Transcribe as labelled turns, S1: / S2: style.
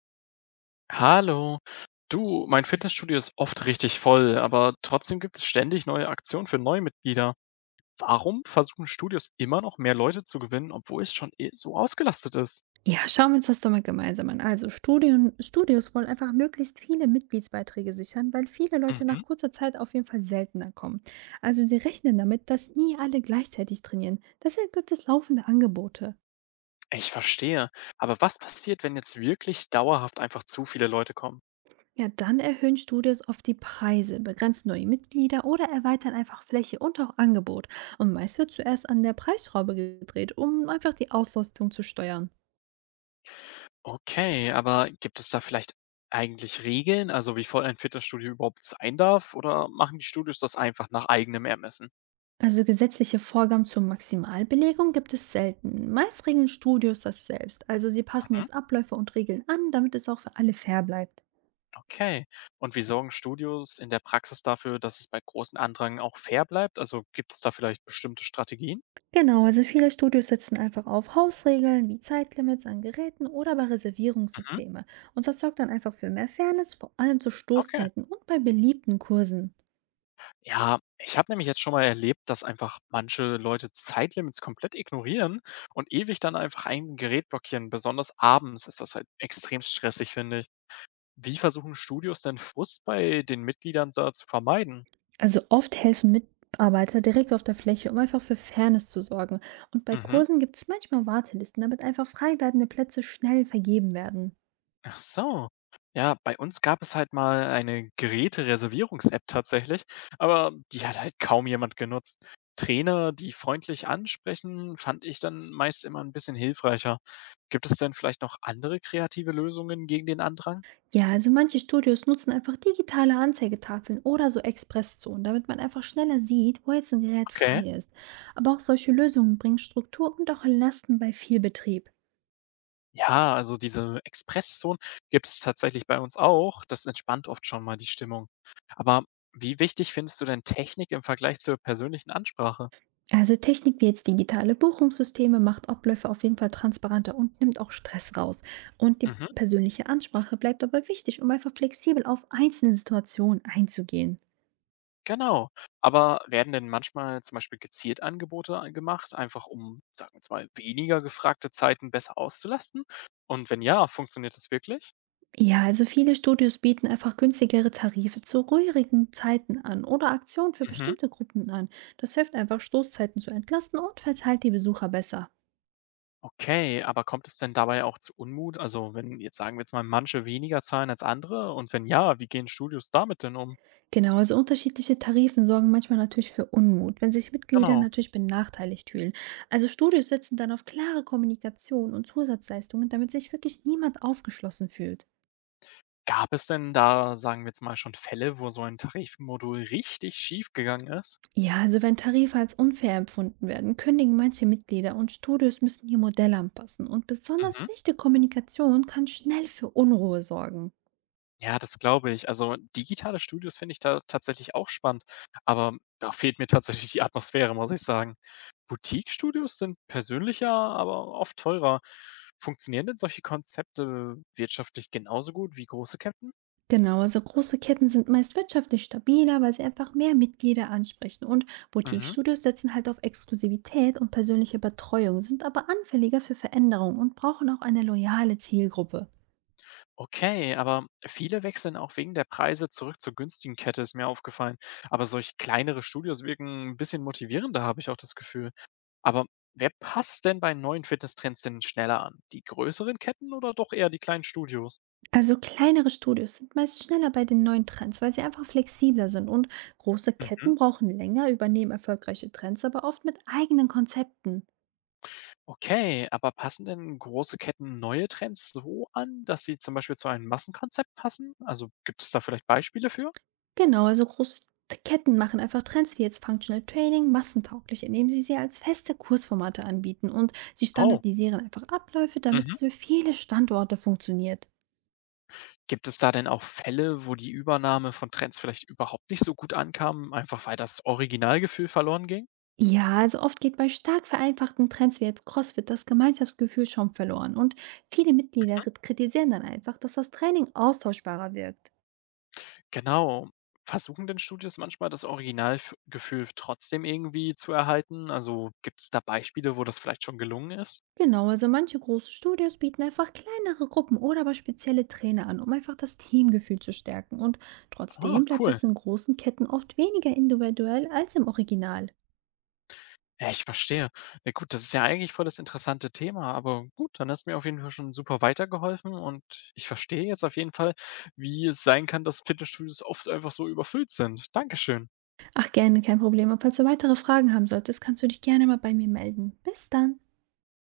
S1: Hallo. Du, mein Fitnessstudio ist oft richtig voll, aber trotzdem gibt es ständig neue Aktionen für Neumitglieder. Warum versuchen Studios immer noch mehr Leute zu gewinnen, obwohl es schon eh so ausgelastet ist?
S2: Ja, schauen wir uns das doch mal gemeinsam an. Also Studios wollen einfach möglichst viele Mitgliedsbeiträge sichern, weil viele Leute
S1: Mhm,
S2: nach kurzer Zeit auf jeden Fall seltener kommen. Also sie rechnen damit, dass nie alle gleichzeitig trainieren. Deshalb gibt es laufende Angebote.
S1: ich verstehe. Aber was passiert, wenn jetzt wirklich dauerhaft einfach zu viele Leute kommen?
S2: Ja, dann erhöhen Studios oft die Preise, begrenzen neue Mitglieder oder erweitern einfach Fläche und auch Angebot. Und meist wird zuerst an der Preisschraube gedreht, um einfach die Auslastung zu steuern.
S1: Okay, aber gibt es da vielleicht eigentlich Regeln, also wie voll ein Fitnessstudio überhaupt sein darf, oder machen die Studios das einfach nach eigenem Ermessen?
S2: Also gesetzliche Vorgaben zur Maximalbelegung gibt es selten. Meist regeln Studios das selbst. Also sie passen jetzt Abläufe und Regeln an, damit es auch für alle fair bleibt.
S1: Okay. Und wie sorgen Studios in der Praxis dafür, dass es bei großen Andrang auch fair bleibt? Also gibt es da vielleicht bestimmte Strategien?
S2: Genau, also viele Studios setzen einfach auf Hausregeln wie Zeitlimits an Geräten oder bei
S1: Mhm.
S2: Reservierungssysteme. Und das sorgt dann einfach für mehr Fairness, vor allem zu
S1: Okay.
S2: Stoßzeiten und bei beliebten Kursen.
S1: Ja, ich habe nämlich jetzt schon mal erlebt, dass einfach manche Leute Zeitlimits komplett ignorieren und ewig dann einfach ein Gerät blockieren. Besonders abends ist das halt extrem stressig, finde ich. Wie versuchen Studios denn Frust bei den Mitgliedern da zu vermeiden?
S2: Also oft helfen Mitarbeiter direkt auf der Fläche, um einfach für Fairness zu sorgen. Und bei
S1: Mhm.
S2: Kursen gibt es manchmal Wartelisten, damit einfach frei werdende Plätze schnell vergeben werden.
S1: Ach so. Ja, bei uns gab es halt mal eine Gerätereservierungs-App tatsächlich, aber die hat halt kaum jemand genutzt. Trainer, die freundlich ansprechen, fand ich dann meist immer ein bisschen hilfreicher. Gibt es denn vielleicht noch andere kreative Lösungen gegen den Andrang?
S2: Ja, also manche Studios nutzen einfach digitale Anzeigetafeln oder so Expresszonen, damit man einfach schneller sieht, wo jetzt ein Gerät
S1: Okay.
S2: frei ist. Aber auch solche Lösungen bringen Struktur und auch Lasten bei viel Betrieb.
S1: Ja, also diese Expresszonen gibt es tatsächlich bei uns auch. Das entspannt oft schon mal die Stimmung. Aber wie wichtig findest du denn Technik im Vergleich zur persönlichen Ansprache?
S2: Also Technik wie jetzt digitale Buchungssysteme macht Abläufe auf jeden Fall transparenter und nimmt auch Stress raus. Und die
S1: Mhm.
S2: persönliche Ansprache bleibt aber wichtig, um einfach flexibel auf einzelne Situationen einzugehen.
S1: Genau. Aber werden denn manchmal zum Beispiel gezielt Angebote a gemacht, einfach um, sagen wir jetzt mal, weniger gefragte Zeiten besser auszulasten? Und wenn ja, funktioniert das wirklich?
S2: Ja, also viele Studios bieten einfach günstigere Tarife zu ruhigen Zeiten an oder Aktionen für
S1: Mhm.
S2: bestimmte Gruppen an. Das hilft einfach, Stoßzeiten zu entlasten und verteilt die Besucher besser.
S1: Okay, aber kommt es denn dabei auch zu Unmut? Also wenn jetzt sagen wir jetzt mal, manche weniger zahlen als andere und wenn ja, wie gehen Studios damit denn um?
S2: Genau, also unterschiedliche Tarifen sorgen manchmal natürlich für Unmut, wenn sich Mitglieder
S1: Genau.
S2: natürlich benachteiligt fühlen. Also Studios setzen dann auf klare Kommunikation und Zusatzleistungen, damit sich wirklich niemand ausgeschlossen fühlt.
S1: Gab es denn da, sagen wir jetzt mal, schon Fälle, wo so ein Tarifmodul richtig schief gegangen ist?
S2: Ja, also wenn Tarife als unfair empfunden werden, kündigen manche Mitglieder und Studios müssen ihr Modell anpassen und besonders
S1: Mhm.
S2: schlechte Kommunikation kann schnell für Unruhe sorgen.
S1: Ja, das glaube ich. Also, digitale Studios finde ich da tatsächlich auch spannend, aber da fehlt mir tatsächlich die Atmosphäre, muss ich sagen. Boutique-Studios sind persönlicher, aber oft teurer. Funktionieren denn solche Konzepte wirtschaftlich genauso gut wie große Ketten?
S2: Genau, also große Ketten sind meist wirtschaftlich stabiler, weil sie einfach mehr Mitglieder ansprechen und
S1: Mhm.
S2: Boutique-Studios setzen halt auf Exklusivität und persönliche Betreuung, sind aber anfälliger für Veränderungen und brauchen auch eine loyale Zielgruppe.
S1: Okay, aber viele wechseln auch wegen der Preise zurück zur günstigen Kette, ist mir aufgefallen. Aber solch kleinere Studios wirken ein bisschen motivierender, habe ich auch das Gefühl. Aber wer passt denn bei neuen Fitnesstrends denn schneller an? Die größeren Ketten oder doch eher die kleinen Studios?
S2: Also kleinere Studios sind meist schneller bei den neuen Trends, weil sie einfach flexibler sind und große
S1: Mhm.
S2: Ketten brauchen länger, übernehmen erfolgreiche Trends, aber oft mit eigenen Konzepten.
S1: Okay, aber passen denn große Ketten neue Trends so an, dass sie zum Beispiel zu einem Massenkonzept passen? Also gibt es da vielleicht Beispiele für?
S2: Genau, also große Ketten machen einfach Trends wie jetzt Functional Training massentauglich, indem sie sie als feste Kursformate anbieten und sie
S1: Oh.
S2: standardisieren einfach Abläufe, damit
S1: Mhm.
S2: es für viele Standorte funktioniert.
S1: Gibt es da denn auch Fälle, wo die Übernahme von Trends vielleicht überhaupt nicht so gut ankam, einfach weil das Originalgefühl verloren ging?
S2: Ja, also oft geht bei stark vereinfachten Trends wie jetzt CrossFit das Gemeinschaftsgefühl schon verloren und viele Mitglieder kritisieren dann einfach, dass das Training austauschbarer wirkt.
S1: Genau. Versuchen denn Studios manchmal das Originalgefühl trotzdem irgendwie zu erhalten? Also gibt es da Beispiele, wo das vielleicht schon gelungen ist?
S2: Genau, also manche große Studios bieten einfach kleinere Gruppen oder aber spezielle Trainer an, um einfach das Teamgefühl zu stärken. Und
S1: Ah,
S2: trotzdem bleibt
S1: cool.
S2: es in großen Ketten oft weniger individuell als im Original.
S1: Ja, ich verstehe. Na gut, das ist ja eigentlich voll das interessante Thema, aber gut, dann hast du mir auf jeden Fall schon super weitergeholfen und ich verstehe jetzt auf jeden Fall, wie es sein kann, dass Fitnessstudios oft einfach so überfüllt sind. Dankeschön.
S2: Ach gerne, kein Problem. Und falls du weitere Fragen haben solltest, kannst du dich gerne mal bei mir melden. Bis dann.